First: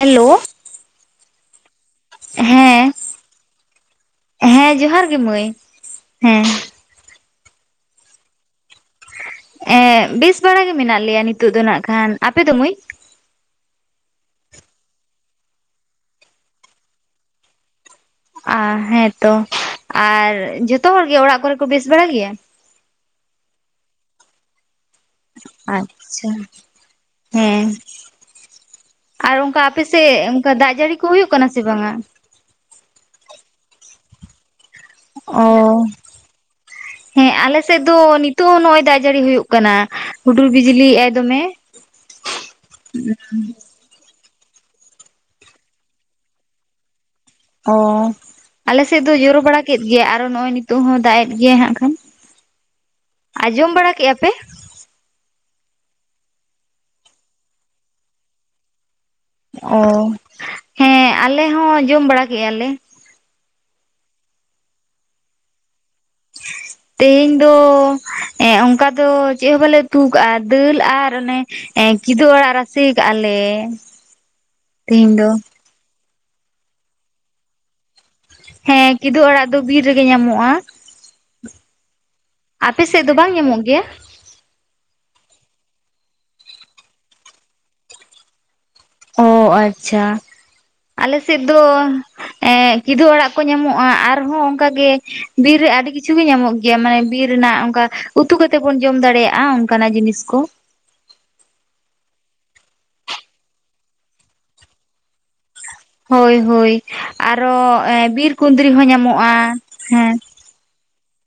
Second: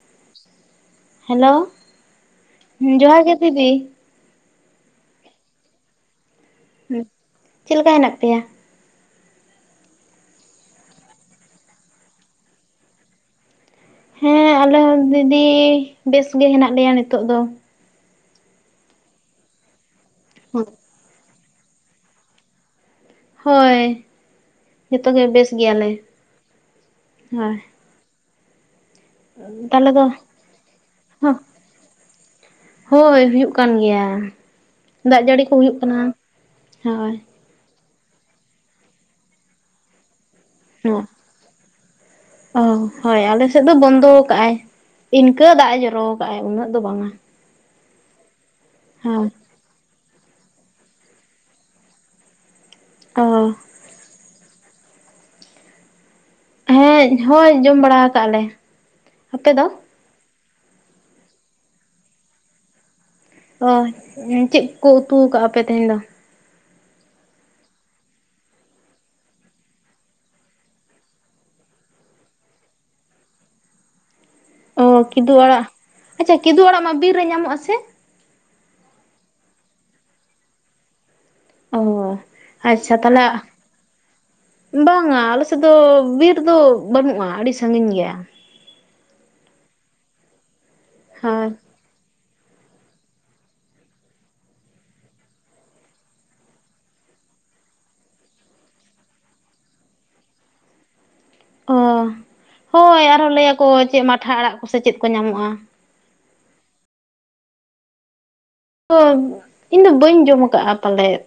Hello hello ᱦᱮᱸ ᱡᱚᱦᱟᱨ ᱜᱮ ᱫᱤᱫᱤ ᱦᱮᱸ ᱡᱚᱦᱟᱨ ᱜᱮ ᱢᱟᱹᱭ ᱦᱮᱸ ᱦᱮᱸ ᱪᱮᱫ ᱞᱮᱠᱟ ᱦᱮᱱᱟᱜ ᱯᱮᱭᱟ ᱮᱸ ᱵᱮᱥ ᱵᱟᱲᱟ ᱜᱮ ᱢᱮᱱᱟᱜ ᱞᱮᱭᱟ ᱱᱤᱛᱚᱜ ᱫᱚ ᱮᱱᱠᱷᱟᱱ ᱾ ᱠᱷᱟᱱ ᱟᱯᱮ ᱫᱚ ᱢᱟᱹᱭ? ᱦᱮᱸ ᱟᱞᱮ ᱦᱚᱸ ᱫᱤᱫᱤ ᱵᱮᱥ ᱜᱮ ᱦᱮᱱᱟᱜ ᱞᱮᱭᱟ ᱱᱤᱛᱚᱜ ᱫᱚ ᱚ ᱦᱮᱸᱛᱚ ᱟᱨ ᱡᱚᱛᱚ ᱦᱚᱲᱜᱮ ᱚᱲᱟᱜ ᱠᱚᱨᱮ ᱠᱚ ᱵᱮᱥ ᱵᱟᱲᱟ ᱜᱮᱭᱟ ᱦᱳᱭ ᱡᱚᱛᱚᱜᱮ ᱵᱮᱥ ᱜᱮᱭᱟᱞᱮ ᱟᱪᱪᱷᱟ ᱦᱳᱭ ᱦᱮᱸ ᱟᱨ ᱚᱱᱠᱟ ᱛᱟᱦᱚᱞᱮ ᱫᱚ ᱟᱯᱮᱥᱮᱫ ᱚᱱᱠᱟ ᱫᱟᱜ ᱡᱟᱹᱲᱤ ᱠᱚ ᱦᱩᱭᱩᱜ ᱠᱟᱱᱟ ᱥᱮ ᱵᱟᱝᱟ ᱦᱳᱭ ᱦᱩᱭᱩᱜ ᱠᱟᱱ ᱜᱮᱭᱟ ᱫᱟᱜ ᱡᱟᱹᱲᱤ ᱚ ᱠᱚ ᱦᱩᱭᱩᱜ ᱠᱟᱱᱟ ᱦᱳᱭ ᱦᱮᱸ ᱟᱞᱮ ᱥᱮᱫ ᱫᱚ ᱱᱤᱛᱚᱜ ᱦᱚᱸ ᱱᱚᱜᱼᱚᱭ ᱫᱟᱜ ᱡᱟᱹᱲᱤ ᱦᱩᱭᱩᱜᱜ ᱠᱟᱱᱟ ᱦᱩᱰᱩᱨ ᱵᱤᱡᱽᱞᱤᱜ ᱮ ᱫᱚᱢᱮ ᱚ ᱦᱳᱭ ᱟᱞᱮ ᱥᱮᱫ ᱫᱚ ᱵᱚᱱᱫᱚ ᱟᱠᱟᱫᱼ ᱟᱭ ᱤᱱᱠᱟᱹ ᱫᱟᱜ ᱮ ᱡᱚᱨᱚ ᱟᱠᱟᱫ ᱟᱭ ᱩᱱᱟᱹᱜ ᱫᱚ ᱵᱟᱝᱟ ᱚ ᱟᱞᱮ ᱥᱮᱫ ᱫᱚ ᱦᱳᱭ ᱡᱚᱨᱚ ᱵᱟᱲᱟ ᱠᱮᱫ ᱜᱮ ᱟᱨᱚ ᱱᱚᱜᱼᱚᱭ ᱱᱤᱛᱚᱜ ᱦᱚᱸ ᱫᱟᱜ ᱮᱫ ᱜᱮ ᱦᱜ ᱠᱷᱟᱱ ᱚ ᱟᱸᱡᱚᱢ ᱵᱟᱲᱟ ᱠᱮᱫᱼᱟ ᱯᱮ ᱦᱮᱸ ᱦᱳᱭ ᱡᱚᱢ ᱵᱟᱲᱟ ᱠᱟᱜ ᱞᱮ ᱟᱯᱮ ᱫᱚ? ᱚ ᱦᱮᱸ ᱟᱞᱮ ᱦᱚᱸ ᱡᱚᱢ ᱵᱟᱲᱟ ᱠᱮᱜᱼᱟ ᱞᱮ ᱚ ᱪᱮᱫ ᱠᱚ ᱩᱛᱩ ᱟᱠᱟᱟᱜᱼᱟ ᱟᱯᱮ ᱛᱮᱦᱮᱧ ᱫᱚ ᱦ [inaudible] ᱛᱮᱦᱮᱧ ᱫᱚ ᱚᱱᱠᱟ ᱫᱚ ᱪᱮᱫ ᱦᱚᱸ ᱵᱟᱞᱮ ᱩᱛᱩ ᱠᱟᱜᱼᱟ ᱫᱟᱹᱞ ᱟᱨ ᱚᱱᱮ ᱠᱤᱫᱩᱵᱽ ᱟᱲᱟᱜ ᱨᱟᱥᱮ ᱠᱟᱜᱼᱟ ᱞᱮ ᱚ ᱛᱮᱦᱮᱧ ᱫᱚ ᱠᱤᱫᱩ ᱟᱲᱟᱜ ᱟᱪᱪᱷᱟ ᱠᱤᱫᱩ ᱟᱲᱟᱜ ᱢᱟ ᱵᱤᱨ ᱨᱮ ᱧᱟᱢᱚᱜ ᱟᱥᱮ ᱦᱮᱸ ᱠᱤᱫᱩ ᱟᱲᱟᱜ ᱫᱚ ᱵᱤᱨ ᱨᱮᱜᱮ ᱧᱟᱢᱚᱜᱼᱟ ᱚ ᱟᱯᱮ ᱟᱪᱪᱷᱟ ᱥᱮᱫ ᱫᱚ ᱛᱟᱦᱚᱞᱮ ᱵᱟᱝ ᱧᱟᱢᱚᱜ ᱜᱮᱭᱟ ᱵᱟᱝᱟ ᱟᱥᱮᱫ ᱫᱚ ᱵᱤᱨ ᱫᱚ ᱵᱟᱹᱱᱩᱜᱼᱟ ᱟᱹᱰᱤ ᱥᱟᱺᱜᱤᱧ ᱜᱮᱭᱟ ᱚ ᱟᱪᱪᱷᱟ ᱟᱞᱮ ᱥᱮᱫ ᱦᱳᱭ ᱫᱚ ᱮ ᱠᱤᱫᱩ ᱟᱲᱟᱜ ᱠᱚ ᱧᱟᱢᱚᱜᱼᱟ ᱟᱨᱦᱚᱸ ᱚᱱᱠᱟᱜ ᱜᱮ ᱵᱤᱨ ᱨᱮ ᱟᱹᱰᱤ ᱠᱤᱪᱷᱩ ᱜᱮ ᱧᱟᱢᱚᱜ ᱜᱮᱭᱟ ᱢᱟᱱᱮ ᱵᱤᱨ ᱨᱮᱱᱟᱜ ᱚᱱᱠᱟ ᱩᱛᱩ ᱠᱟᱛᱮᱫ ᱵᱚᱱ ᱡᱚᱢ ᱫᱟᱲᱮᱭᱟᱜᱼᱟ ᱚᱱᱠᱟᱱᱟᱜ ᱡᱤᱱᱤᱥ ᱠᱚ [inaudible] ᱚ ᱦᱳᱭ ᱟᱨᱦᱚᱸ ᱞᱟᱹᱭ ᱟᱠᱠᱚ ᱪᱮᱫ ᱢᱟᱴᱷᱟ ᱟᱲᱟᱜ ᱠᱚᱥᱮ ᱪᱮᱫ ᱠᱚ ᱧᱟᱢᱚᱜᱼᱟ ᱦᱳᱭ ᱦᱳᱭ ᱟᱨᱚ ᱵᱤᱨ ᱠᱩᱸᱫᱽᱨᱤ ᱦᱚᱸ ᱛᱚ ᱧᱟᱢᱚᱜᱼᱟ ᱤᱧ ᱫᱚ ᱦᱮᱸ ᱵᱟᱹᱧ ᱡᱚᱢ ᱠᱟᱜᱼᱟ ᱯᱟᱞᱮᱫ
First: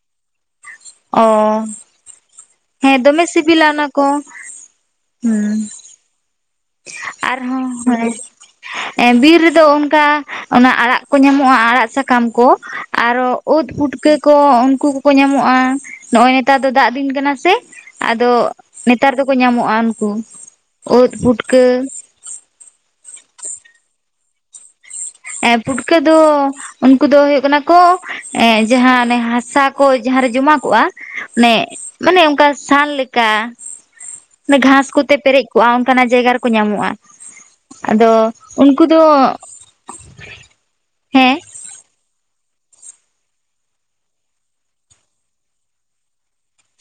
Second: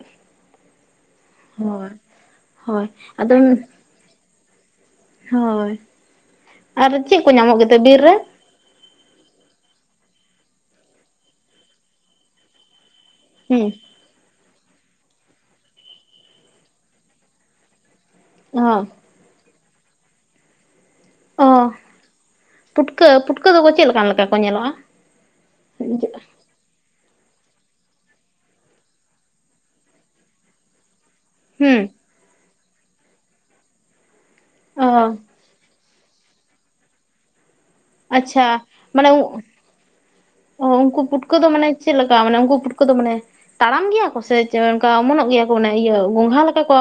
ᱚ ᱦᱳᱭ ᱦᱳᱭ ᱦᱮᱸ ᱫᱚᱢᱮ ᱟᱫᱚ ᱥᱤᱵᱤᱞᱟ ᱚᱱᱟ ᱠᱚ ᱦᱩᱸ ᱦᱳᱭ ᱟᱨ ᱪᱮᱫ ᱠᱚ ᱧᱟᱢᱚᱜ ᱟᱨᱦᱚᱸ ᱜᱮ ᱵᱤᱨ ᱨᱮ ᱵᱤᱨ ᱨᱮᱫᱚ ᱚᱱᱠᱟ ᱚᱱᱟ ᱟᱲᱟᱜ ᱠᱚ ᱧᱟᱢᱚᱜᱼᱟ ᱟᱲᱟᱜ ᱥᱟᱠᱟᱢ ᱠᱚ ᱟᱨᱚ ᱫ ᱦᱩᱸ ᱯᱩᱴᱠᱟᱹ ᱠᱚ ᱩᱱᱠᱩ ᱠᱚᱠᱚ ᱧᱟᱢᱚᱜᱼᱟ ᱱᱚᱜᱼᱚᱭ ᱱᱮᱛᱟᱨ ᱫᱚ ᱫᱟᱜ ᱫᱤᱱ ᱠᱟᱱᱟ ᱥᱮ ᱟᱫᱚ ᱚ ᱱᱮᱛᱟᱨ ᱫᱚᱠᱚ ᱧᱟᱢᱚᱜᱼᱟ ᱩᱱᱠᱩ ᱩᱫ ᱚ ᱯᱩᱴᱠᱟᱹ ᱯᱩᱴᱠᱟᱹ ᱯᱩᱴᱠᱟᱹ ᱫᱚᱠᱚ ᱪᱮᱫᱠᱟᱱ ᱞᱮᱠᱟ ᱠᱚ ᱧᱮᱞᱚᱜᱼᱟ ᱦᱮᱸ ᱯᱷᱩᱴᱠᱟᱹ ᱫᱚ ᱩᱱᱠᱩ ᱫᱚ ᱦ ᱦᱩᱭᱩᱜ ᱠᱟᱱᱟ ᱠᱚ ᱮ ᱡᱟᱦᱟᱸᱚᱱᱮ ᱦᱟᱥᱟ ᱠᱚ ᱡᱟᱦᱟᱸᱨᱮ ᱡᱚᱢᱟ ᱠᱚᱜᱼᱟ ᱟᱱᱮ ᱦᱩᱸ ᱢᱟᱱᱮ ᱚᱱᱠᱟ ᱥᱟᱱ ᱞᱮᱠᱟ ᱜᱷᱟᱥ ᱚ ᱠᱚᱛᱮ ᱯᱮᱨᱮᱡ ᱠᱚᱜᱼᱟ ᱡᱟᱭᱜᱟ ᱨᱮᱠᱚ ᱧᱟᱢᱚᱜᱼᱟ ᱟᱫᱚ ᱟᱪᱪᱷᱟ ᱩᱱᱠᱩ ᱫᱚ ᱢᱟᱱᱮ ᱚ ᱩᱱᱠᱩ ᱯᱩᱴᱠᱟᱹ ᱦᱮᱸ ᱫᱚ ᱢᱟᱱᱮ ᱪᱮ ᱠᱟ ᱢᱟᱱᱮ ᱩᱱᱠᱩ ᱯᱩᱴ ᱠᱚᱫᱚ ᱢᱟᱱᱮ ᱛᱟᱲᱟᱢ ᱜᱮᱭᱟ ᱠᱚ ᱥᱮ ᱚᱱᱠᱟ ᱚᱢᱚᱱᱚᱜ ᱜᱮᱭᱟ ᱠᱚ ᱢᱟᱱᱮ ᱤᱭᱟᱹ ᱜᱚᱝᱜᱷᱟ ᱞᱮᱠᱟ ᱠᱚ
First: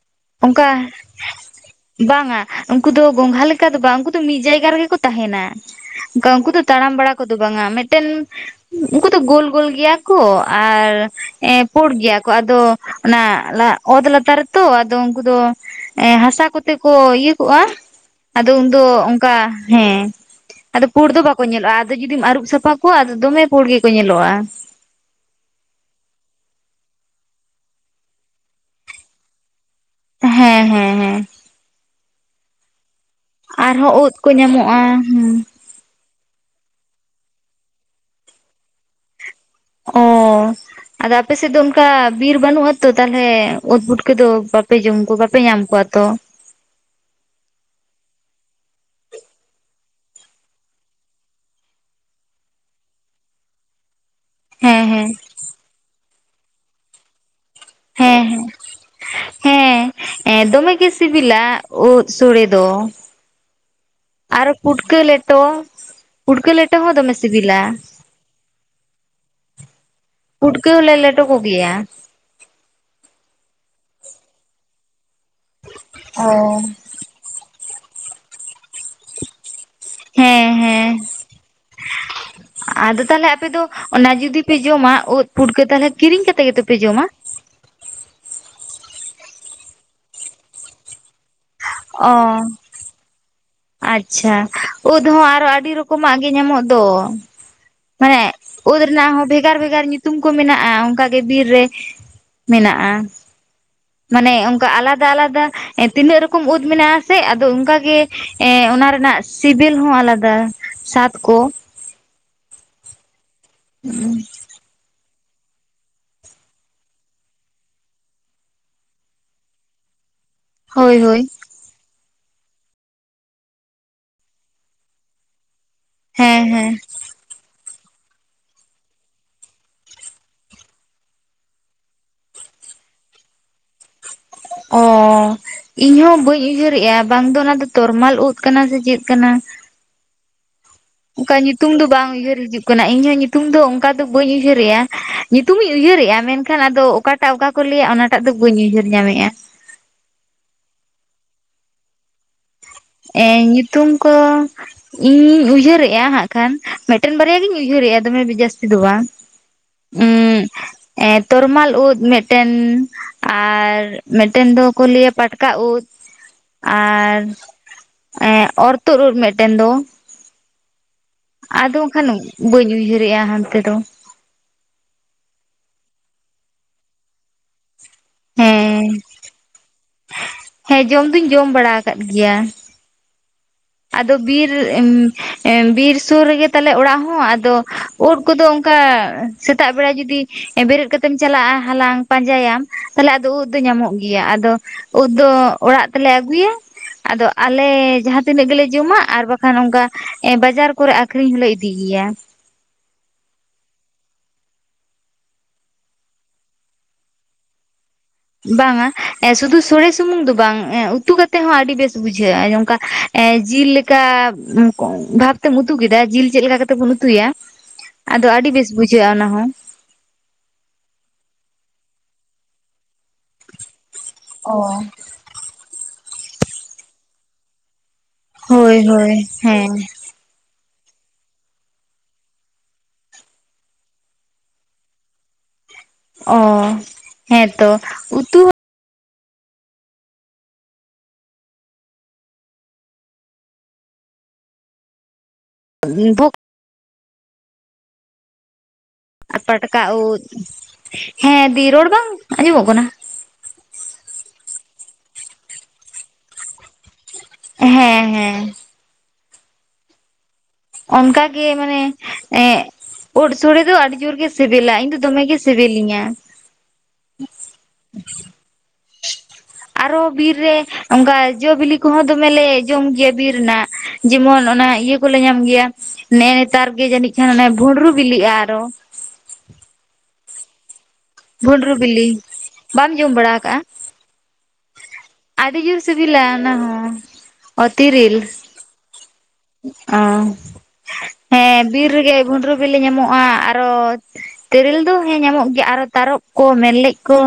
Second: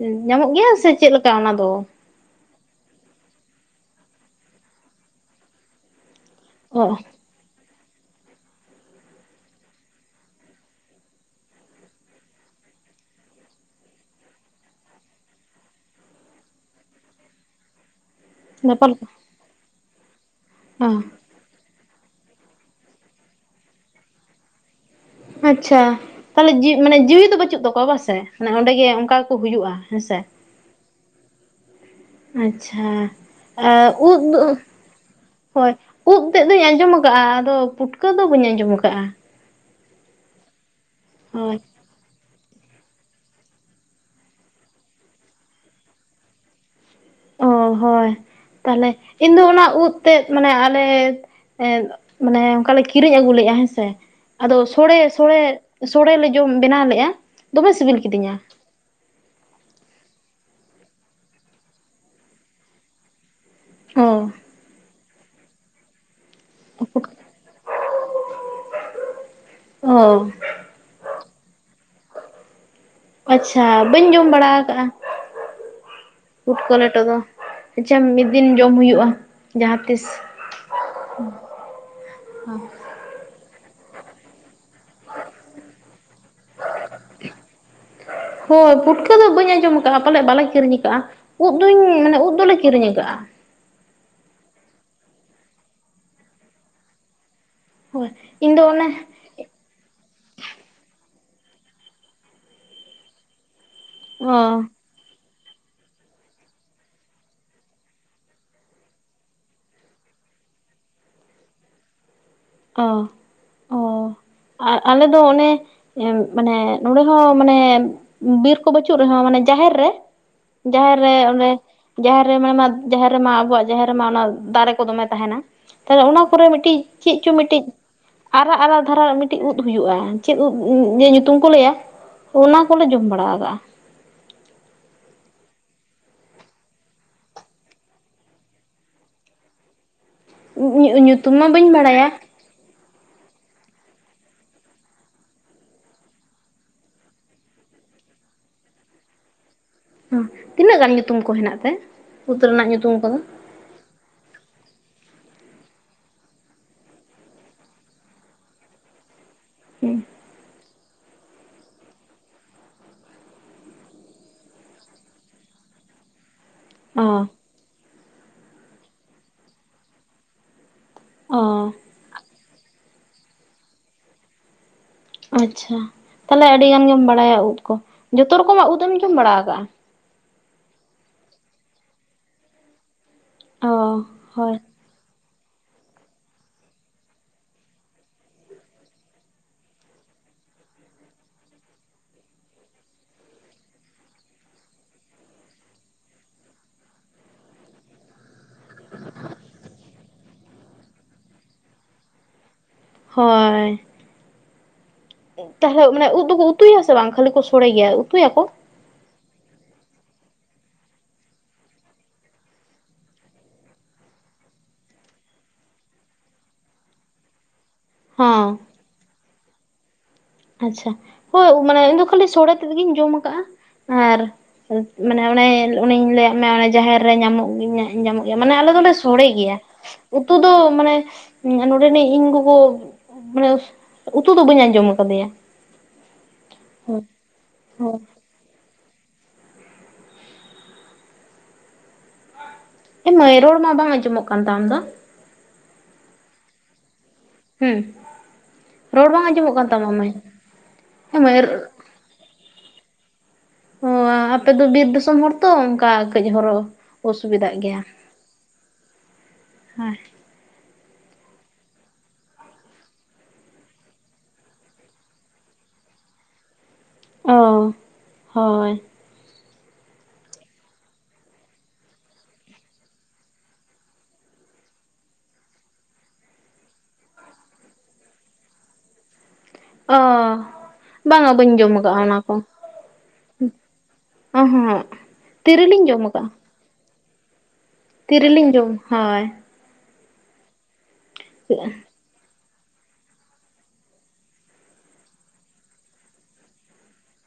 ᱧᱟᱢᱚᱜ ᱚᱱᱠᱟ ᱜᱮᱭᱟ ᱥᱮ ᱪᱮᱫ ᱞᱮᱠᱟ ᱚᱱᱟ ᱫᱚ ᱵᱟᱝᱟ ᱩᱱᱠᱩ ᱫᱚ ᱜᱚᱝᱜᱷᱟ ᱞᱮᱠᱟ ᱪᱠᱟ ᱫᱚ ᱵᱟᱝ ᱩᱱᱠᱩ ᱫᱚ ᱢᱤᱫ ᱡᱟᱭᱜᱟ ᱨᱮᱜᱮ ᱠᱚ ᱛᱟᱦᱮᱸᱱᱟ ᱩᱱᱠᱩ ᱫᱚ ᱛᱟᱲᱟᱢ ᱚ ᱵᱟᱲᱟ ᱠᱚᱫᱚ ᱵᱟᱝᱟ ᱢᱤᱫ ᱢᱤᱫᱴᱮᱱ ᱩᱱᱠᱩ ᱫᱚ ᱜᱳᱞ ᱜᱳᱞ ᱜᱮᱭᱟ ᱠᱚ ᱟᱨ ᱯᱩᱲ ᱜᱮᱭᱟ ᱠᱚ ᱟᱫᱚ ᱚᱱᱟ ᱚᱛ ᱞᱟᱹᱨ ᱨᱮ ᱛᱚ ᱟ ᱟᱫᱚ ᱩᱱᱠᱩ ᱫᱚ ᱮ ᱦᱟᱥᱟ ᱠᱚᱛᱮ ᱠᱚ ᱤᱭᱟᱹ ᱠᱚᱜᱼᱟ ᱟᱫᱚ ᱩᱱᱫᱚ ᱫᱟᱯᱟᱞ ᱚᱱᱠᱟ ᱦᱮᱸ ᱚ ᱟᱫᱚ ᱯᱩᱲ ᱫᱚ ᱵᱟᱠᱚ ᱧᱮᱞᱚᱜᱼᱟ ᱟᱫᱚ ᱡᱩᱫᱤᱢ ᱟᱹᱨᱩᱵ ᱥᱟᱯᱷᱟ ᱠᱚᱣᱟ ᱟᱫᱚ ᱫᱚᱢᱮ ᱯᱟᱹᱲ ᱜᱮᱠᱚ ᱧᱮᱞᱚᱜᱼᱟ ᱟᱪᱪᱷᱟ ᱛᱟᱦᱞᱮᱤ ᱢᱟᱱᱮ ᱡᱤᱣᱤ ᱫᱚ ᱵᱟᱹᱪᱩᱜ ᱛᱟᱠᱚᱣᱟ ᱵᱟᱝᱥᱮ ᱚᱱᱰᱮᱜᱮ ᱚᱱᱠᱟ ᱠᱚ ᱦᱩᱭᱩᱜᱼᱟ ᱦᱮᱸᱥᱮ ᱦᱮᱸ ᱦᱮᱸ ᱦᱮᱸ ᱟᱪᱪᱷᱟ ᱟᱨᱦᱚᱸ ᱩᱫ ᱠᱚ ᱧᱟᱢᱚᱜᱼᱟ ᱦᱮᱸ ᱦᱳᱭ ᱩᱫ ᱛᱮᱫ ᱫᱚᱧ ᱟᱸᱡᱚᱢ ᱟᱠᱟᱜᱼᱟ ᱟᱫᱚ ᱯᱩᱴᱠᱟᱹ ᱫᱚ ᱵᱟᱹᱧ ᱟᱸᱡᱚᱢ ᱟᱠᱟ ᱟᱫᱚ ᱟᱯᱮ ᱥᱮᱫ ᱫᱚ ᱚᱱᱠᱟ ᱵᱤᱨ ᱵᱟᱹᱱᱩᱜ ᱟᱛᱚ ᱛᱟᱦᱞᱮ ᱚᱛ ᱵᱩᱴᱠᱟᱹᱫᱚ ᱵᱟᱯᱮ ᱡᱚᱢ ᱠᱚ ᱵᱟᱯᱮ ᱧᱟᱢ ᱠᱚᱣᱟ ᱛᱚ ᱚ ᱦᱳᱭ ᱛᱟᱦᱞᱮ ᱤᱧ ᱫᱚ ᱚᱱᱟ ᱩᱫ ᱛᱮᱫ ᱢᱟᱱᱮ ᱟᱞᱮ ᱮᱜ ᱢᱟᱱᱮ ᱚᱱᱠᱟᱞᱮ ᱠᱤᱨᱤᱧ ᱟᱹᱜᱩ ᱞᱮᱫᱼᱟ ᱦᱮᱸᱥᱮ ᱟᱫᱚ ᱦᱮᱸ ᱥᱚᱲᱮ ᱦᱮᱸ ᱥᱚᱲᱮ ᱥᱚᱲᱮ ᱞᱮ ᱡᱚᱢ ᱵᱮᱱᱟᱣ ᱞᱮᱫᱼᱟ ᱫᱚᱢᱮ ᱥᱤᱵᱤᱞ ᱠᱤᱫᱤᱧᱟ ᱦᱮᱸ ᱦᱮᱸ ᱦᱮᱸ ᱫᱚᱢᱮᱜ ᱜᱮ ᱥᱤᱵᱤᱞᱟ ᱩᱫ ᱥᱚᱲᱮ ᱫᱚ ᱚ ᱟᱨ ᱯᱩᱰᱠᱟ ᱞᱮᱴᱚ ᱯᱩᱴᱠᱟᱹ ᱞᱮᱴᱚ ᱦᱚᱸ ᱫᱚᱢᱮ ᱥᱤᱵᱤᱞᱟ ᱚ ᱯᱩᱴᱠᱟᱹᱣ ᱦᱚᱸ ᱞᱮ ᱞᱮᱴᱚ ᱦᱚᱴᱚ ᱠᱚᱜᱮᱭᱟ ᱟᱪᱪᱷᱟ ᱵᱟᱹᱧ ᱡᱚᱢ ᱵᱟᱲᱟ ᱟᱠᱟᱫᱟᱼᱟ ᱚ ᱯᱩᱰ ᱠᱟ ᱞᱮᱴᱚ ᱫᱚ ᱟᱪᱪᱷᱟ ᱢᱤᱫ ᱫᱤᱱ ᱡᱚᱢ ᱦᱩᱭᱩᱜᱼᱟ ᱡᱟᱦᱟᱸ ᱛᱤᱥ ᱦᱮᱸ ᱦᱮᱸ ᱟᱫᱚ ᱛᱟᱦᱚᱞᱮ ᱟᱯᱮ ᱫᱚ ᱚᱱᱟ ᱡᱩᱫᱤ ᱯᱮ ᱡᱚᱢᱟ ᱩᱫ ᱯᱷᱩᱴᱠᱟᱹ ᱛᱟᱦᱚᱞᱮ ᱠᱤᱨᱤᱧ ᱠᱟᱛᱮ ᱜᱮᱛᱚᱯᱮ ᱡᱚᱢᱟ ᱦᱳᱭ ᱯᱷᱩᱴᱠᱟᱹ ᱫᱚ ᱵᱟᱹᱧ ᱟᱸᱡᱚᱢ ᱟᱠᱟᱟᱜᱼᱟ ᱯᱟᱞᱮᱫ ᱵᱟᱞᱮ ᱠᱤᱨᱤᱧ ᱟᱠᱟᱟᱜᱼᱟ ᱩᱫ ᱫᱚᱧ ᱚ ᱢᱟᱱᱮ ᱩᱫ ᱫᱚᱞᱮ ᱠᱤᱨᱤᱧ ᱟᱠᱟᱟᱜᱼᱟ ᱟᱪᱪᱷᱟ ᱩᱫ ᱦᱚᱸ ᱟᱨᱚ ᱟᱹᱰᱤ ᱨᱚᱠᱚᱢᱟᱜ ᱜᱮ ᱧᱟᱢᱚᱜ ᱫᱚ ᱦᱳᱭ ᱢᱟᱱᱮ ᱤᱧ ᱫᱚ ᱩᱫ ᱚᱱᱮ ᱨᱮᱱᱟᱜ ᱦᱚᱸ ᱵᱷᱮᱜᱟᱨ ᱵᱷᱮᱜᱟᱨ ᱧᱩᱛᱩᱢ ᱠᱚ ᱢᱮᱱᱟᱜᱼᱟ ᱚᱱᱠᱟ ᱵᱤᱨ ᱨᱮ ᱢᱮᱱᱟᱜᱼᱟ ᱢᱟᱱᱮ ᱚ ᱚᱱᱠᱟ ᱟᱞᱟᱫᱟ ᱟᱞᱟᱫᱟ ᱛᱤᱱᱟᱹᱜ ᱨᱚᱠᱚᱢ ᱩᱫ ᱢᱮᱱᱟᱜᱥᱮ ᱟᱫᱚ ᱚᱱᱠᱟᱜᱮ ᱮ ᱚᱱᱟ ᱨᱮᱱᱟᱜ ᱥᱤᱵᱤᱞ ᱦᱚᱸ ᱟᱞᱟᱫᱟ ᱥᱟᱛ ᱠᱚ ᱚ ᱚ ᱦᱮᱸ ᱟᱨ ᱟᱞᱮ ᱫᱚ ᱚᱱᱮ ᱢᱟᱱᱮ ᱱᱚᱸᱰᱮ ᱦᱚᱸ ᱢᱟᱱᱮ ᱵᱤᱨ ᱠᱚ ᱵᱟᱹᱪᱩᱜ ᱨᱮᱦᱚᱸ ᱢᱟᱱᱮ ᱡᱟᱦᱮᱨ ᱨᱮ ᱦᱳᱭ ᱡᱟᱦᱮᱨ ᱨᱮ ᱦᱳᱭ ᱚᱱᱰᱮ ᱡᱟᱦᱮᱨ ᱨᱮ ᱢᱟᱱᱮ ᱢᱟ ᱡᱟᱦᱮᱨ ᱨᱮᱢᱟ ᱟᱵᱚᱣᱟᱜ ᱡᱟᱦᱮᱨ ᱨᱮᱢᱟ ᱚᱱᱟ ᱫᱟᱨᱮ ᱠᱚ ᱫᱚᱢᱮ ᱛᱟᱦᱮᱱᱟ ᱛᱟᱦᱞᱮ ᱚᱱᱟ ᱦᱮᱸ ᱠᱚᱨᱮ ᱦᱮᱸ ᱢᱤᱫᱴᱤᱡ ᱪᱮᱫ ᱪᱚ ᱢᱤᱫᱴᱤᱡ ᱟᱨᱟᱜ ᱟᱨᱟᱜ ᱫᱷᱟᱨᱟ ᱢᱤᱫᱴᱤᱡ ᱩᱫ ᱦᱩᱭᱩᱜᱼᱟ ᱪᱮᱫ ᱩᱫ ᱧᱩᱛᱩᱢ ᱠᱚ ᱞᱟᱹᱭᱟ ᱚᱱᱟ ᱠᱚᱞᱮ ᱡᱚᱢ ᱵᱟᱲᱟ ᱟᱠᱟ-ᱟᱜᱼᱟ ᱚ ᱤᱧ ᱦᱚᱸ ᱵᱟᱹᱧ ᱩᱭᱦᱟᱹᱨᱮᱫᱼᱟ ᱵᱟᱝ ᱫᱚ ᱚᱱᱟ ᱫᱚ ᱛᱚᱨᱢᱟᱞ ᱩᱫ ᱠᱟᱱᱟ ᱥᱮ ᱪᱮᱫ ᱠᱟᱱᱟ ᱸ [inaudible] ᱚᱱᱠᱟ ᱧᱩᱛᱩᱢ ᱫᱚ ᱵᱟᱝ ᱩᱭᱦᱟᱹᱨ ᱦᱤᱡᱩᱜ ᱠᱟᱱᱟ ᱤᱧᱟᱹᱜ ᱧᱩᱛᱩᱢ ᱫᱚ ᱚᱠᱟ ᱫᱚ ᱵᱟᱹᱧ ᱩᱭᱦᱟᱹᱨᱮᱫᱼᱟ ᱧᱩᱛᱩᱢᱤᱧ ᱩᱭᱦᱟᱹᱨᱮᱜᱼᱟ ᱢᱮᱱᱠᱷᱟᱱ ᱟᱫᱚ ᱚᱠᱟᱴᱟᱜ ᱚᱠᱟ ᱠᱚ ᱞᱟᱹᱭᱟ ᱚᱱᱟᱴᱟᱜ ᱫᱚ ᱵᱟᱹᱧ ᱩᱭᱦᱟᱹᱨᱫᱟ ᱧᱟᱢᱮᱫᱼᱟ ᱛᱤᱱᱟᱹᱜ ᱜᱟᱱ ᱧᱩᱛᱩᱢ ᱠᱚ ᱦᱮᱱᱟᱜ ᱛᱮ ᱨᱮᱱᱟᱜ ᱧᱩᱛᱩᱢ ᱠᱚᱫᱚ ᱮᱸ ᱧᱩᱛᱩᱢ ᱠᱚ ᱤᱧ ᱩᱭᱦᱟᱹᱨᱮᱫᱼᱟ ᱦᱟᱸᱜ ᱠᱷᱟᱱ ᱢᱤᱫᱴᱮᱱ ᱵᱟᱨᱭᱟ ᱜᱤᱧ ᱩᱭᱦᱟᱹᱨᱮᱫᱼᱟ ᱫᱚᱢᱮ ᱡᱟᱹᱥᱛᱤ ᱫᱚ ᱵᱟᱝ ᱦᱮᱸ ᱩᱸ ᱛᱚᱨᱢᱟᱞ ᱩᱫ ᱢᱤᱫᱴᱮᱱ ᱟᱨ ᱢᱤᱫᱴᱮᱱ ᱫᱚᱠᱚ ᱞᱟᱹᱭᱟ ᱯᱟᱴᱠᱟ ᱩᱫ ᱦ [inaudible] ᱟᱨ ᱚᱨ ᱛᱩᱫ ᱢᱤᱫᱴᱮᱱ ᱫᱚ ᱚ ᱟᱫᱚ ᱵᱟᱝᱠᱷᱟᱱ ᱵᱟᱹᱧ ᱩᱭᱦᱟᱹᱨᱮᱜᱼᱟ ᱦᱟᱱᱛᱮ ᱫᱚ ᱟᱪᱪᱷᱟ ᱛᱟᱦᱞᱮ ᱟᱹᱰᱤ ᱜᱟᱱ ᱜᱮᱢ ᱵᱟᱲᱟᱭᱟ ᱩᱵ ᱠᱚ ᱡᱚᱛᱚ ᱨᱚᱠᱚᱢᱟᱜ ᱦᱮᱸ ᱩᱫᱢᱤ ᱠᱚᱢ ᱵᱟᱲᱟ ᱟᱠᱟᱫᱟᱼᱟ ᱦᱮᱸ ᱡᱚᱢ ᱫᱩᱧ ᱡᱚᱢ ᱵᱟᱲᱟ ᱟᱠᱟᱫ ᱜᱮᱭᱟ ᱚ ᱟᱫᱚ ᱵᱤᱨ ᱦᱳᱭ ᱵᱤᱨ ᱥᱩᱨ ᱨᱮᱜᱮ ᱛᱟᱞᱮ ᱚᱲᱟᱜ ᱦᱚᱸ ᱟᱫᱚ ᱩᱫ ᱠᱚᱫᱚ ᱚᱱᱠᱟ ᱥᱮᱛᱟᱜ ᱵᱮᱲᱟ ᱡᱩᱫᱤ ᱵᱮᱨᱮᱫ ᱠᱟᱛᱮᱢ ᱪᱟᱞᱟᱜᱼᱟ ᱦᱟᱞᱟᱝ ᱯᱟᱸᱡᱟᱭᱟᱢ ᱛᱟᱦᱮ ᱟᱫᱚ ᱩᱫ ᱫᱚ ᱧᱟᱢᱚᱜ ᱜᱮᱭᱟ ᱟᱫᱚ ᱩᱫ ᱫᱚ ᱚᱲᱟᱜ ᱛᱮᱞᱮ ᱟᱹᱜᱩᱭᱟ ᱟᱫᱚ ᱟᱞᱮ ᱛᱤᱱᱟᱹᱜ ᱜᱮᱞᱮ ᱡᱚᱢᱟ ᱟᱨ ᱵᱟᱠᱷᱟᱱ ᱚᱱᱠᱟ ᱵᱟᱡᱟᱨ ᱠᱚᱨᱮ ᱟᱠᱷᱨᱤᱧ ᱦᱚᱞᱮ ᱤᱫᱤ ᱜᱮᱭᱟ ᱦᱳᱭ ᱛᱟᱦᱚᱞᱮ ᱢᱟᱱᱮ ᱩᱫ ᱫᱚᱠᱚ ᱩᱛᱩᱭᱟᱥᱮ ᱵᱟᱝ ᱠᱷᱟᱹᱞᱤ ᱠᱚ ᱥᱚᱲᱮᱭᱟ ᱵᱟᱝᱼᱟ ᱥᱩᱫᱷᱩ ᱥᱩᱨᱮ ᱥᱩᱢᱩᱝ ᱫᱚ ᱩᱛᱩ ᱠᱟᱛᱮ ᱦᱚᱸ ᱟᱹᱰᱤ ᱵᱮᱥ ᱵᱩᱡᱷᱟᱹᱜᱼᱟ ᱱᱚᱝᱠᱟ ᱡᱤᱞ ᱞᱮᱠᱟ ᱵᱷᱟ ᱠᱟᱛᱮᱢ ᱩᱛᱩ ᱠᱮᱫᱟ ᱡᱤᱞ ᱪᱮᱫ ᱞᱮᱠᱟ ᱠᱟᱛᱮ ᱵᱚᱱ ᱩᱛᱩᱭᱟ ᱟᱫᱚ ᱟᱹᱰᱤ ᱦᱚᱸ ᱵᱮᱥ ᱵᱩᱡᱷᱟᱹᱜᱼᱟ ᱚᱱᱟᱦ ᱟᱪᱪᱷᱟ ᱦᱳᱭ ᱢᱟᱱᱮ ᱤᱧᱫᱚ ᱠᱷᱟᱹᱞᱤ ᱥᱚᱲᱮ ᱛᱮᱫᱜᱤᱧ ᱡᱚᱢ ᱟᱠᱟᱟᱜᱼᱟ ᱟᱨ ᱚ ᱢᱟᱱᱮ ᱚᱱᱮ ᱞᱟᱹᱭᱟᱫ ᱢᱮᱭᱟ ᱚᱱᱮ ᱡᱟᱦᱮᱨ ᱨᱮ ᱧᱟᱢᱚᱜ ᱜᱮᱧᱟ ᱧᱟᱢᱚᱜ ᱜᱮᱭᱟ ᱢᱟᱱᱮ ᱟᱞᱮ ᱦᱳᱭ ᱫᱚᱞᱮ ᱥᱚᱲᱮ ᱦᱳᱭ ᱜᱮᱭᱟ ᱦᱮᱸ ᱩᱛᱩ ᱫᱚ ᱢᱟᱱᱮ ᱱᱚᱰᱮᱱᱤᱡ ᱤᱧ ᱜᱚᱜᱚ ᱢᱟᱱᱮ ᱩᱛᱩ ᱫᱚ ᱵᱟᱹᱧ ᱟᱸᱡᱚᱢᱟ ᱛᱫᱭᱟ ᱚ ᱦᱮᱸᱛᱚ ᱩᱛᱩ ᱦᱮᱸ ᱢᱟᱹᱭ ᱨᱚᱲ ᱢᱟ ᱵᱟᱝ ᱟᱸᱡᱚᱢᱚᱜ ᱠᱟᱱ ᱛᱟᱢ ᱫᱚ [unintelligible] ᱦᱮᱸ ᱟᱨ ᱯᱟᱴᱠᱟ ᱩᱫ ᱦᱮᱸ ᱫᱤ ᱨᱚᱲ ᱵᱟᱝ ᱟᱸᱡᱚᱢᱚᱜ ᱠᱟᱱᱟ ᱚ ᱟᱯᱮ ᱫᱚ ᱵᱤᱨ ᱫᱤᱥᱚᱢ ᱦᱚᱲ ᱛᱚ ᱚᱱᱠᱟ ᱠᱟᱹᱡ ᱦᱚᱨᱚ ᱚᱥᱩᱵᱤᱫᱷᱟᱜ ᱜᱮᱭᱟ ᱦᱮᱸ ᱦᱮᱸ ᱦᱮᱸ ᱚᱱᱠᱟᱜᱮ ᱢᱟᱱᱮ ᱮᱸ ᱩᱫ ᱥᱳᱲᱮ ᱫᱚ ᱟᱹᱰᱤ ᱡᱳᱨ ᱜᱮ ᱥᱤᱵᱤᱞᱟ ᱤᱧ ᱫᱚ ᱫᱚᱢᱮ ᱜᱮ ᱥᱤᱵᱤᱞᱤᱧᱟᱹ ᱚ ᱦᱳᱭ ᱟᱨᱦᱚ ᱵᱤᱨ ᱨᱮ ᱚᱱᱠᱟ ᱡᱚᱵᱤᱞᱤ ᱠᱚᱦᱚᱸ ᱫᱚᱢᱮᱞᱮ ᱡᱚᱢ ᱜᱮᱭᱟ ᱵᱤᱨ ᱨᱮᱱᱟᱜ ᱡᱮᱢᱚᱱ ᱚᱱᱟ ᱤᱭᱟᱹ ᱠᱚᱞᱮ ᱧᱟᱢ ᱜᱮᱭᱟ ᱱᱮᱜᱼ ᱱᱮᱛᱟᱨ ᱜᱮ ᱡᱟᱹᱱᱤᱡ ᱠᱷᱟᱱᱚᱱᱮ ᱵᱷᱩᱸᱰᱨᱩ ᱵᱤᱞᱤᱜᱼᱟ ᱟᱨᱚ ᱦ ᱚ ᱵᱟᱝᱟ ᱵᱟᱹᱧ ᱡᱚᱢ ᱵᱷᱩᱸᱰᱨᱩ ᱟᱠᱟᱟᱜᱼᱟ ᱵᱤᱞᱤ ᱚᱱᱟ ᱠᱚ ᱵᱟᱢ ᱡᱚᱢ ᱵᱟᱲᱟ ᱟᱠᱟᱜᱼᱟ ᱚ ᱦᱚᱸ ᱟᱹᱰᱤ ᱡᱩᱨ ᱥᱩᱵᱤᱞᱟᱚᱱᱟ ᱦᱚᱸ ᱚ ᱛᱤᱨᱤᱞ ᱛᱤᱨᱤᱞᱤᱧ ᱡᱚᱢ ᱦᱳᱭ ᱚ ᱦᱮᱸ ᱵᱤᱨ ᱨᱮᱜᱮ ᱜᱩᱱᱵᱨᱩ ᱵᱤᱞᱤ ᱧᱟᱢᱚᱜᱼᱟ ᱟᱨᱚ ᱛᱤᱨᱤᱞ ᱫᱚ ᱦᱮᱸ ᱧᱟᱢᱚᱜ ᱜᱮᱭᱟ ᱟᱨᱦᱚᱸ ᱛᱟᱨᱚᱵ ᱠᱚ ᱢᱮᱨᱞᱮᱡ ᱠᱚ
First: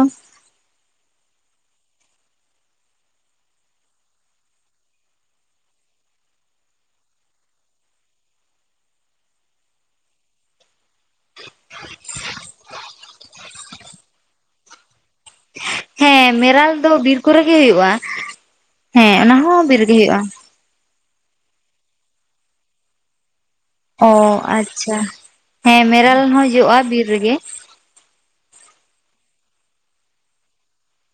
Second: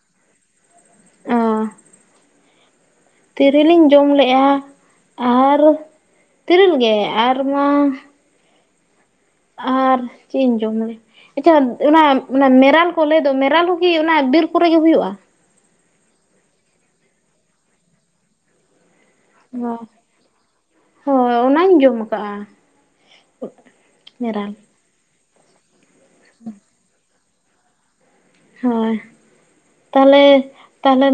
ᱚ ᱛᱤᱨᱤᱞᱤᱧ ᱡᱚᱢ ᱞᱮᱼᱟ ᱟᱨ ᱛᱤᱨᱤᱞ ᱜᱮ ᱟᱨ ᱢᱟ ᱟᱨ ᱪᱮᱫ ᱤᱧ ᱡᱚᱢ ᱞᱮ ᱟᱪᱪᱷᱟ ᱚᱱᱟ ᱢᱮᱨᱟᱞ ᱠᱚ ᱞᱟᱹᱭ ᱫᱚ ᱢᱮᱨᱟᱞ ᱠᱚᱜᱮ ᱚᱱᱟ ᱵᱤᱨ ᱠᱚᱨᱮᱜ ᱜᱮ ᱦᱩᱭᱩᱜᱼᱟ ᱦᱮᱸ ᱢᱮᱨᱟᱞ ᱫᱚ ᱵᱤᱨ ᱠᱚᱨᱮ ᱜᱮ ᱦᱩᱭᱩᱜᱼᱟ ᱦᱮᱸ ᱚᱱᱟ ᱦᱚᱸ ᱚ ᱵᱤᱨ ᱨᱮᱜᱮ ᱦᱩᱭᱩᱜᱼᱟ ᱦᱳᱭ ᱚᱱᱟᱧ ᱡᱚᱢ ᱟᱠᱟᱜᱼᱟ ᱚ ᱢᱮᱨᱟᱞ ᱟᱪᱪᱷᱟ ᱦᱮᱸ ᱢᱮᱨᱟᱞ ᱦᱚᱸ ᱡᱚᱼᱟ ᱵᱤᱨ ᱨᱮᱜᱮ ᱦᱳᱭ ᱛᱟᱦᱚᱞᱮ ᱛᱟᱦᱞᱮ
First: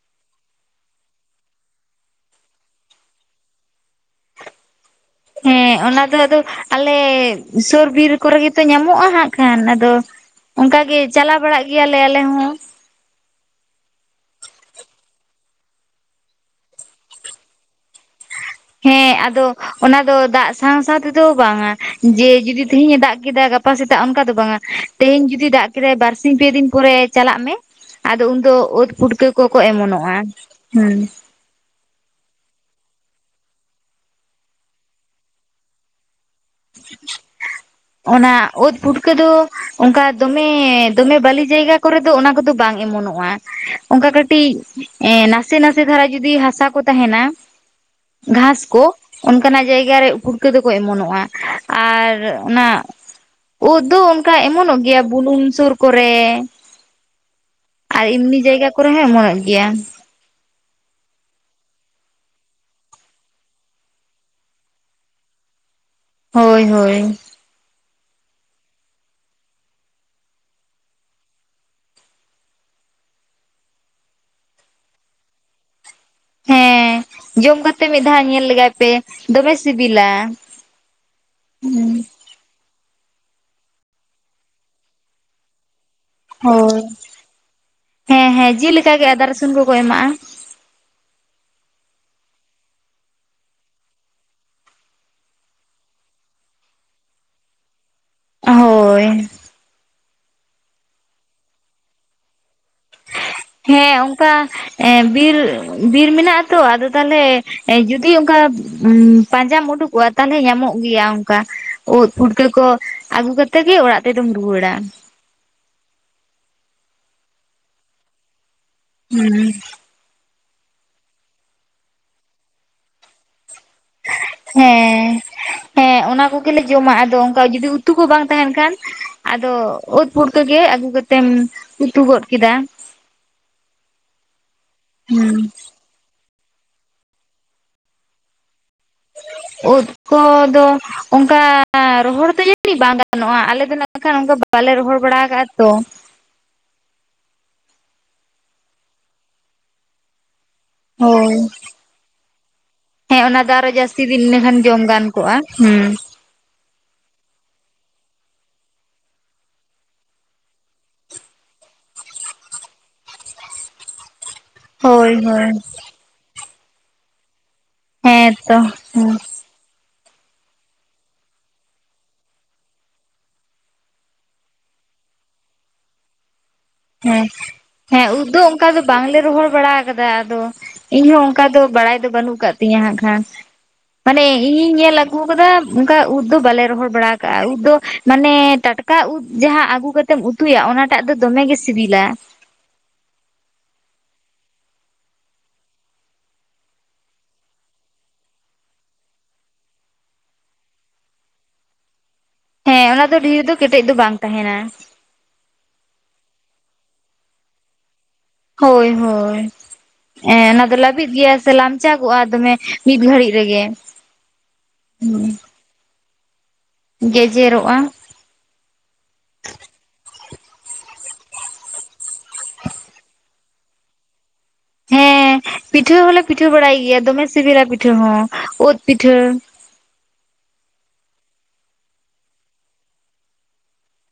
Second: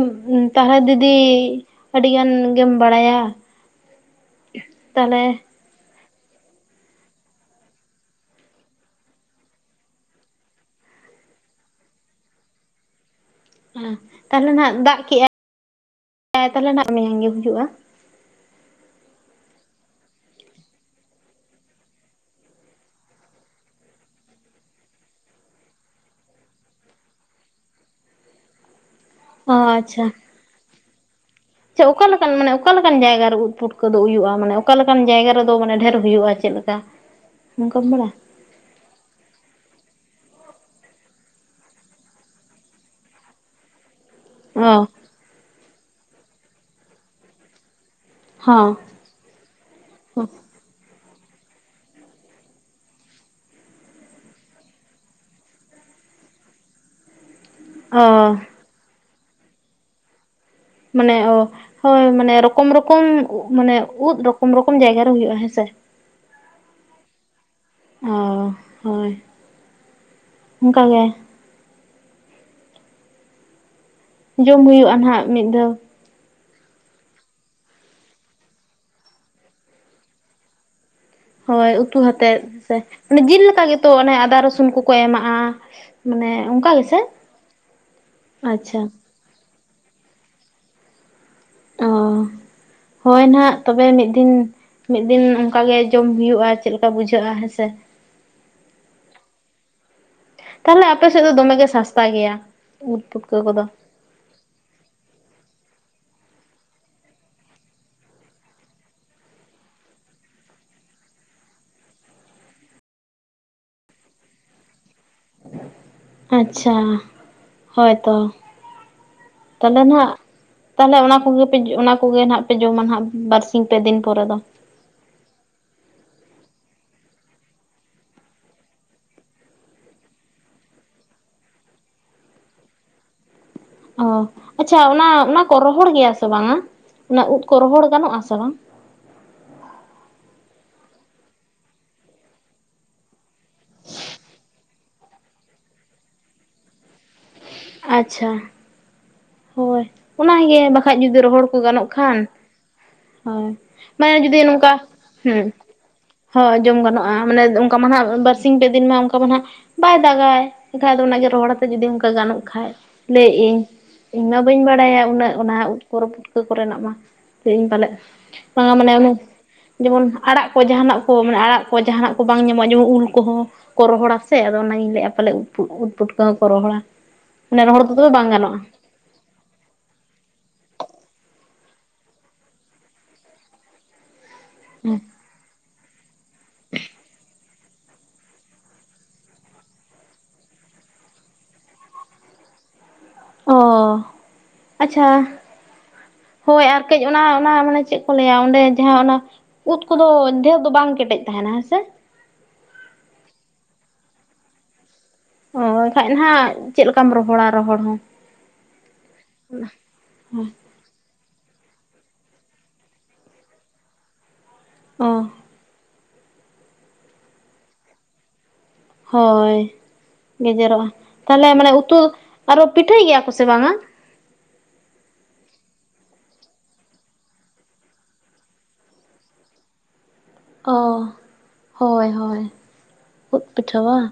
ᱛᱟᱦᱚᱞᱮ ᱫᱤᱫᱤ ᱟᱹᱰᱤᱜᱟᱱ ᱜᱮᱢ ᱵᱟᱲᱟᱭᱟ ᱛᱟᱦᱚᱞᱮ ᱟ ᱟᱫᱚ ᱟᱞᱮ ᱥᱩᱨ ᱵᱤᱨ ᱠᱚᱨᱮ ᱜᱮᱛᱚ ᱧᱟᱢᱚᱜᱼᱟ ᱦᱟᱸᱜ ᱠᱷᱟᱱ ᱟᱫᱚ ᱚᱱᱠᱟᱜᱮ ᱪᱟᱞᱟᱣ ᱵᱟᱲᱟᱜ ᱜᱮᱭᱟᱞᱮ ᱟᱞᱮ ᱦᱚᱸ ᱦᱮ ᱛᱟᱦᱚᱞᱮ ᱱᱟᱜ ᱫᱟᱜ ᱠᱮᱜᱼᱟᱭ ᱛᱟᱦᱞᱮ ᱱᱟᱦᱟᱜ ᱜᱮ ᱦᱩᱭᱩᱜᱼᱟ ᱦᱮᱸ ᱟᱫᱚ ᱚᱱᱟ ᱫᱚ ᱫᱟᱜ ᱥᱟᱶ ᱥᱟᱶ ᱛᱮᱫᱚ ᱵᱟᱝᱟ ᱡᱮ ᱡᱩᱫᱤ ᱛᱮᱦᱤᱧ ᱮ ᱫᱟᱜ ᱠᱮᱫᱟ ᱜᱟᱯᱟ ᱥᱮᱛᱟᱜ ᱚᱱᱠᱟ ᱫᱚ ᱵᱟᱝᱟ ᱛᱮᱦᱮᱧ ᱡᱩᱫᱤ ᱫᱟᱜ ᱠᱮᱫᱟᱭ ᱵᱟᱨᱥᱤᱧ ᱯᱮ ᱫᱤᱱ ᱯᱚᱨᱮ ᱪᱟᱞᱟᱜ ᱢᱮ ᱟᱫᱚ ᱩᱱᱫᱚ ᱳᱫ ᱯᱩᱴᱠᱟᱹ ᱠᱚᱠᱚ ᱚᱢᱚᱱᱚᱜᱼᱟ ᱦᱮᱸ ᱪᱮ ᱚᱠᱟ ᱞᱮᱠᱟᱱ ᱢᱟᱱᱮ ᱚᱠᱟ ᱞᱮᱠᱟᱱ ᱡᱟᱭᱜᱟ ᱩᱫ ᱯᱩᱴᱠᱟᱹ ᱫᱚ ᱦᱩᱭᱩᱜᱼᱟ ᱢᱟᱱᱮ ᱚᱠᱟ ᱞᱮᱠᱟᱱ ᱡᱟᱭᱜᱟ ᱨᱮᱫᱚ ᱢᱟᱱᱮ ᱰᱷᱮᱨ ᱦᱩᱭᱩᱜᱼᱟ ᱪᱮᱫ ᱞᱮᱠᱟ ᱚᱱᱠᱟᱢ ᱵᱟᱲᱟᱭᱟ ᱚᱱᱟ ᱚᱛ ᱯᱩᱴᱠᱟᱹ ᱫᱚ ᱚᱱᱠᱟ ᱫᱚᱢᱮ ᱫᱚᱢᱮ ᱵᱟᱹᱞᱤ ᱡᱟᱭᱜᱟ ᱠᱚᱨᱮ ᱫᱚ ᱚᱱᱟ ᱠᱚᱫᱚ ᱵᱟᱝ ᱮᱢᱚᱱᱚᱜᱼᱟ ᱚᱱᱠᱟ ᱠᱟᱹᱴᱤᱡ ᱚ ᱮ ᱱᱟᱥᱮ ᱱᱟᱥᱮ ᱫᱷᱟᱨᱟ ᱡᱚᱫᱤ ᱦᱟᱥᱟ ᱠᱚ ᱛᱟᱦᱮᱱᱟ ᱜᱷᱟᱥ ᱦᱚᱸ ᱠᱚ ᱚᱱᱠᱟᱱᱟᱜ ᱡᱟᱭᱜᱟ ᱨᱮ ᱯᱩᱴᱠᱟᱹ ᱫᱚᱠᱚ ᱮᱢᱚᱱᱚᱜᱼᱟ ᱟᱨ ᱚᱱᱟ ᱩᱫ ᱫᱚ ᱚᱱᱠᱟ ᱮᱢᱚᱱᱚᱜ ᱜᱮᱭᱟ ᱵᱩᱞᱩᱝ ᱥᱩᱨ ᱠᱚᱨᱮ ᱚ ᱟᱨ ᱮᱢᱱᱤ ᱡᱟᱭᱜᱟ ᱠᱚᱨᱮ ᱦᱚᱸ ᱮᱢᱚᱱᱚᱜ ᱜᱮᱭᱟ ᱢᱟᱱᱮ ᱚ ᱦᱳᱭ ᱢᱟᱱᱮ ᱨᱚᱠᱚᱢ ᱨᱚᱠᱚᱢ ᱢᱟᱱᱮ ᱩᱫ ᱨᱚᱠᱚᱢ ᱨᱚᱠᱚᱢ ᱡᱟᱭᱜᱟᱨᱮ ᱦᱩᱭᱩᱜᱼᱟ ᱦᱮᱸᱥᱮ ᱦᱳᱭ ᱦᱳᱭ ᱚ ᱦᱳᱭ ᱚᱱᱠᱟᱜ ᱜᱮ ᱡᱚᱢ ᱦᱩᱭᱩᱜᱼᱟ ᱱᱟᱦᱟᱜ ᱢᱤᱫ ᱫᱷᱟᱣ ᱦᱮᱸ ᱡᱚᱢ ᱠᱟᱛᱮᱫ ᱢᱤᱫ ᱫᱷᱟᱣ ᱧᱮᱞ ᱞᱮᱜᱟᱭ ᱯᱮ ᱫᱚᱢᱮ ᱥᱤᱵᱤᱞᱟ ᱦᱳᱭ ᱦᱩᱸ ᱩᱛᱩ ᱟᱛᱮᱫ ᱥᱮ ᱡᱤᱞ ᱞᱮᱠᱟ ᱜᱮᱛᱚ ᱚᱱᱮ ᱟᱫᱟ ᱨᱚᱥᱩᱱ ᱠᱚᱠᱚ ᱮᱢᱟᱜᱼᱟ ᱢᱟᱱᱮ ᱚᱱᱠᱟ ᱦᱳᱭ ᱜᱮᱥᱮ ᱦᱮᱸ ᱦᱮᱸ ᱡᱤᱞ ᱟᱪᱪᱷᱟ ᱞᱮᱠᱟ ᱜᱮ ᱟᱫᱟᱨ ᱠᱚᱠᱚ ᱮᱢᱟᱜᱼᱟ ᱚ ᱦᱳᱭ ᱱᱟᱦᱟᱜ ᱛᱚᱵᱮ ᱢᱤᱫ ᱫᱤᱱ ᱢᱤᱫ ᱫᱤᱱ ᱚᱱᱠᱟᱜᱮ ᱡᱚᱢ ᱦᱩᱭᱩᱜᱼᱟ ᱪᱮᱫ ᱞᱮᱠᱟ ᱵᱩᱡᱷᱟᱹᱜᱼᱟ ᱦᱮᱸᱥᱮ ᱚ ᱦᱳᱭ ᱛᱟᱦᱞᱮ ᱟᱯᱮ ᱥᱮᱫ ᱫᱚ ᱫᱚᱢᱮ ᱜᱮ ᱥᱟᱥᱛᱟ ᱜᱮᱭᱟ ᱩᱫ ᱯᱩᱴᱠᱟᱹ ᱠᱚᱫᱚ ᱦᱮᱸ ᱚᱱᱠᱟ ᱮᱻ ᱵᱤᱨ ᱵᱤᱨ ᱢᱮᱱᱟᱜᱼᱟ ᱛᱚ ᱟᱫᱚ ᱛᱟᱦᱚᱞᱮ ᱡᱩᱫᱤ ᱚᱱᱠᱟ ᱯᱟᱸᱡᱟᱢ ᱩᱰᱩᱠᱚᱜᱼᱟ ᱛᱟᱦᱚᱞᱮ ᱧᱟᱢᱚᱜᱼᱟ ᱜᱮᱭᱟ ᱚᱱᱠᱟ ᱩᱫ ᱯᱷᱩᱴᱠᱟᱹ ᱠᱚ ᱟᱹᱜᱩ ᱠᱟᱛᱮᱫ ᱜᱮ ᱚᱲᱟᱜ ᱛᱮᱫᱚᱢ ᱨᱩᱣᱟᱹᱲᱟ ᱟᱪᱪᱷᱟ ᱦᱳᱭᱛᱚ ᱦᱩᱸ ᱛᱟᱦᱚᱞᱮ ᱱᱟᱦᱟᱜ ᱛᱟᱦᱚᱞᱮ ᱚᱱᱟ ᱠᱚᱜᱮᱯᱮ ᱚᱱᱟ ᱠᱚᱜᱮ ᱯᱮ ᱡᱚᱢᱟ ᱱᱟᱦᱟᱜ ᱵᱟᱨᱥᱤ ᱦᱮᱸ ᱦᱮᱸ ᱚᱱᱟ ᱠᱚᱜᱮᱞᱮ ᱡᱚᱢᱟ ᱟᱫᱚ ᱚᱱᱠᱟ ᱡᱩᱫᱤ ᱩᱛᱩ ᱠᱚ ᱵᱟᱝ ᱛᱟᱦᱮᱱ ᱠᱷᱟᱱ ᱟᱫᱚ ᱩᱫ ᱯᱷᱩᱴᱠᱟᱹ ᱜᱮ ᱟᱹᱜᱩ ᱠᱟᱛᱮᱢ ᱩᱛᱩ ᱜᱚᱫ ᱠᱮᱫᱟ ᱚ ᱟᱪᱪᱷᱟ ᱚᱱᱟ ᱦᱩᱸ ᱚᱱᱟ ᱠᱚ ᱨᱚᱦᱚᱲ ᱜᱮᱭᱟ ᱥᱮ ᱵᱟᱝᱟ ᱚᱱᱟ ᱩᱫ ᱠᱚ ᱨᱚᱦᱚᱲ ᱜᱟᱱᱚᱜᱼᱟ ᱥᱮ ᱵᱟᱝ ᱩᱫ ᱠᱚᱫᱚ ᱚᱱᱠᱟ ᱨᱚᱦᱚᱲ ᱫᱚ ᱡᱟᱹᱱᱤᱡ ᱵᱟᱝ ᱜᱟᱱᱚᱜᱼᱟ ᱟᱞᱮ ᱫᱚᱮᱠᱷᱟᱱ ᱵᱟᱞᱮ ᱨᱚᱦᱚᱲ ᱵᱟᱲᱟ ᱟᱠᱟᱫ ᱛᱚ [inaudible] ᱟᱪᱪᱷᱟ ᱦᱳᱭ ᱚᱱᱟᱜᱮ ᱵᱟᱠᱷᱟᱡ ᱡᱩᱫᱤ ᱦᱳᱭ ᱨᱚᱦᱚᱲ ᱠᱚ ᱜᱟᱱᱚᱜ ᱠᱷᱟᱱ ᱦᱮᱸ ᱚᱱᱟ ᱦᱳᱭ ᱫᱚ ᱟᱨᱚ ᱡᱟᱹᱥᱛᱤ ᱢᱟᱱᱮ ᱫᱤᱱ ᱡᱩᱫᱤ ᱤᱱᱟᱹᱠᱷᱟᱱ ᱱᱚᱝᱠᱟ ᱡᱚᱢ ᱜᱟᱱ ᱠᱚᱜᱼᱟ ᱦᱮᱸ ᱦᱩᱸ ᱦᱳᱭ ᱡᱚᱢ ᱜᱟᱱᱚᱜᱼᱟ ᱢᱟᱱᱮ ᱚᱱᱠᱟ ᱢᱟ ᱱᱟᱜ ᱵᱟᱨᱥᱤᱧ ᱯᱮ ᱫᱤᱱ ᱢᱟ ᱚᱱᱠᱟ ᱢᱟ ᱱᱟᱜ ᱵᱟᱭ ᱫᱟᱜᱟᱭ ᱮᱱᱠᱷᱟᱡ ᱫᱚ ᱜᱮ ᱨᱚᱦᱚᱲᱛᱮ ᱡᱩᱫᱤ ᱚᱱᱠᱟ ᱜᱟᱱᱚᱜ ᱠᱷᱟᱡ ᱞᱟᱹᱭᱮᱫ ᱤᱧ ᱤᱧᱢᱟ ᱵᱟᱹᱧ ᱵᱟᱲᱟᱭᱟ ᱦᱳᱭ ᱩᱱᱟᱹᱜ ᱦᱳᱭ ᱚᱱᱟ ᱩᱫ ᱠᱚ ᱯᱷᱩᱴᱠᱟᱹ ᱠᱚᱨᱮᱱᱟᱜ ᱢᱟ ᱛᱮ ᱤᱧ ᱯᱟᱞᱮ ᱦᱮᱸ ᱛᱚ ᱵᱟᱝᱟ ᱦᱮᱸ ᱢᱟᱱᱮ ᱡᱮᱢᱚᱱ ᱟᱲᱟᱜ ᱠᱚ ᱡᱟᱦᱟᱱᱟᱜ ᱠᱚ ᱢᱟᱱᱮ ᱟᱲᱟᱜ ᱠᱚ ᱡᱟᱦᱟᱱᱟᱜ ᱠᱚ ᱵᱟᱝ ᱧᱟᱢᱚᱜᱼᱟ ᱡᱮᱢᱚᱱ ᱩᱞ ᱠᱚᱦᱚᱸ ᱠᱚ ᱨᱚᱦᱚᱲ ᱥᱮ ᱟᱫᱚ ᱤᱧ ᱞᱟᱹᱭᱮᱫᱼᱟ ᱯᱟᱞᱮᱱ ᱩᱫ ᱯᱷᱩᱴᱠᱟᱹ ᱦᱮᱸ ᱦᱮᱸ ᱩᱫ ᱫᱚ ᱜᱟᱱᱚᱜᱼᱟ ᱚᱱᱠᱟ ᱵᱟᱝᱞᱮ ᱨᱚᱦᱚᱲ ᱵᱟᱲᱟ ᱟᱠᱟᱫᱟ ᱟᱫᱚ ᱤᱧᱦᱚᱸ ᱚᱱᱠᱟ ᱫᱚ ᱵᱟᱲᱟᱭ ᱫᱚ ᱵᱟᱹᱱᱩᱜ ᱟᱠᱟᱫ ᱛᱤᱧᱟᱹ ᱦᱟᱸᱜ ᱠᱷᱟᱱ ᱢᱟᱱᱮ ᱤᱧᱤᱧ ᱦᱮᱸ ᱧᱮᱞ ᱟᱹᱜᱩᱣ ᱟᱠᱟᱫᱟ ᱚᱱᱠᱟ ᱩᱫ ᱫᱚ ᱵᱟᱞᱮ ᱨᱚᱦᱚᱲ ᱵᱟᱲᱟ ᱟᱠᱟᱼᱟ ᱩᱫ ᱫᱚ ᱢᱟᱱᱮ ᱴᱟᱴᱠᱟ ᱩᱫ ᱡᱟᱦᱟᱸ ᱟᱹᱜᱩ ᱠᱟᱛᱮᱢ ᱩᱛᱩᱭᱟ ᱚᱱᱟᱴᱟᱜ ᱫᱚ ᱫᱚᱢᱮ ᱜᱮ ᱥᱤᱵᱤᱞᱟ ᱚᱻ ᱟᱪᱪᱷᱟ ᱦᱳᱭ ᱟᱨ ᱠᱟᱹᱡ ᱚᱱᱟ ᱚᱱᱟ ᱢᱟᱱᱮ ᱪᱮᱫ ᱠᱚ ᱞᱟᱹᱭᱟ ᱚᱸᱰᱮ ᱡᱟᱦᱟᱸ ᱚᱱᱟ ᱩᱫ ᱠᱚᱫᱚ ᱰᱷᱮᱨ ᱫᱚ ᱵᱟᱝ ᱠᱮᱴᱮᱡ ᱛᱟᱦᱮᱱᱟ ᱦᱮᱸ ᱥᱮ ᱦᱮᱸ ᱚᱱᱟ ᱫᱚ ᱰᱷᱮᱨ ᱫᱚ ᱠᱮᱴᱮᱡ ᱫᱚ ᱵᱟᱝ ᱛᱟᱦᱮᱱᱟ ᱚ ᱮᱱᱠᱷᱟᱡ ᱱᱟᱱᱟᱜ ᱪᱮᱫ ᱞᱮᱠᱟᱢ ᱨᱚᱦᱚᱲᱟ ᱨᱚᱦᱚᱲ ᱦᱚᱸ ᱦᱳᱭ ᱦᱳᱭ ᱮᱻ ᱚᱱᱟ ᱫᱚ ᱞᱟᱹᱵᱤᱫ ᱜᱮᱭᱟ ᱥᱮ ᱞᱟᱢᱪᱟᱜᱚᱜᱼᱟ ᱫᱚᱢᱮ ᱢᱤᱫ ᱜᱷᱟᱹᱲᱤᱡ ᱨᱮᱜᱮ ᱚ ᱜᱮᱡᱮᱨᱚᱜᱼᱟ ᱦᱳᱭ ᱜᱮᱡᱮᱨᱚᱜᱼᱟ ᱛᱟᱦᱞᱮ ᱢᱟᱱᱮ ᱩᱛᱩ ᱟᱨᱚ ᱯᱤᱴᱷᱟᱹᱭ ᱜᱮᱭᱟ ᱠᱚ ᱥᱮ ᱵᱟᱝᱼᱟ [inaudible] ᱦᱮᱸ ᱯᱤᱴᱷᱟᱹ ᱦᱚᱞᱮ ᱯᱤᱴᱷᱟᱹ ᱵᱟᱲᱟᱭ ᱜᱮᱭᱟ ᱫᱚᱢᱮ ᱥᱤᱵᱤᱞᱟ ᱯᱤᱴᱷᱟᱹ ᱦᱚᱸ ᱩᱫ ᱯᱤᱴᱷᱟᱹ ᱚ ᱦᱳᱭ ᱦᱳᱭ ᱩᱫ ᱯᱤᱴᱷᱟᱹᱣᱟ ᱵᱟᱝ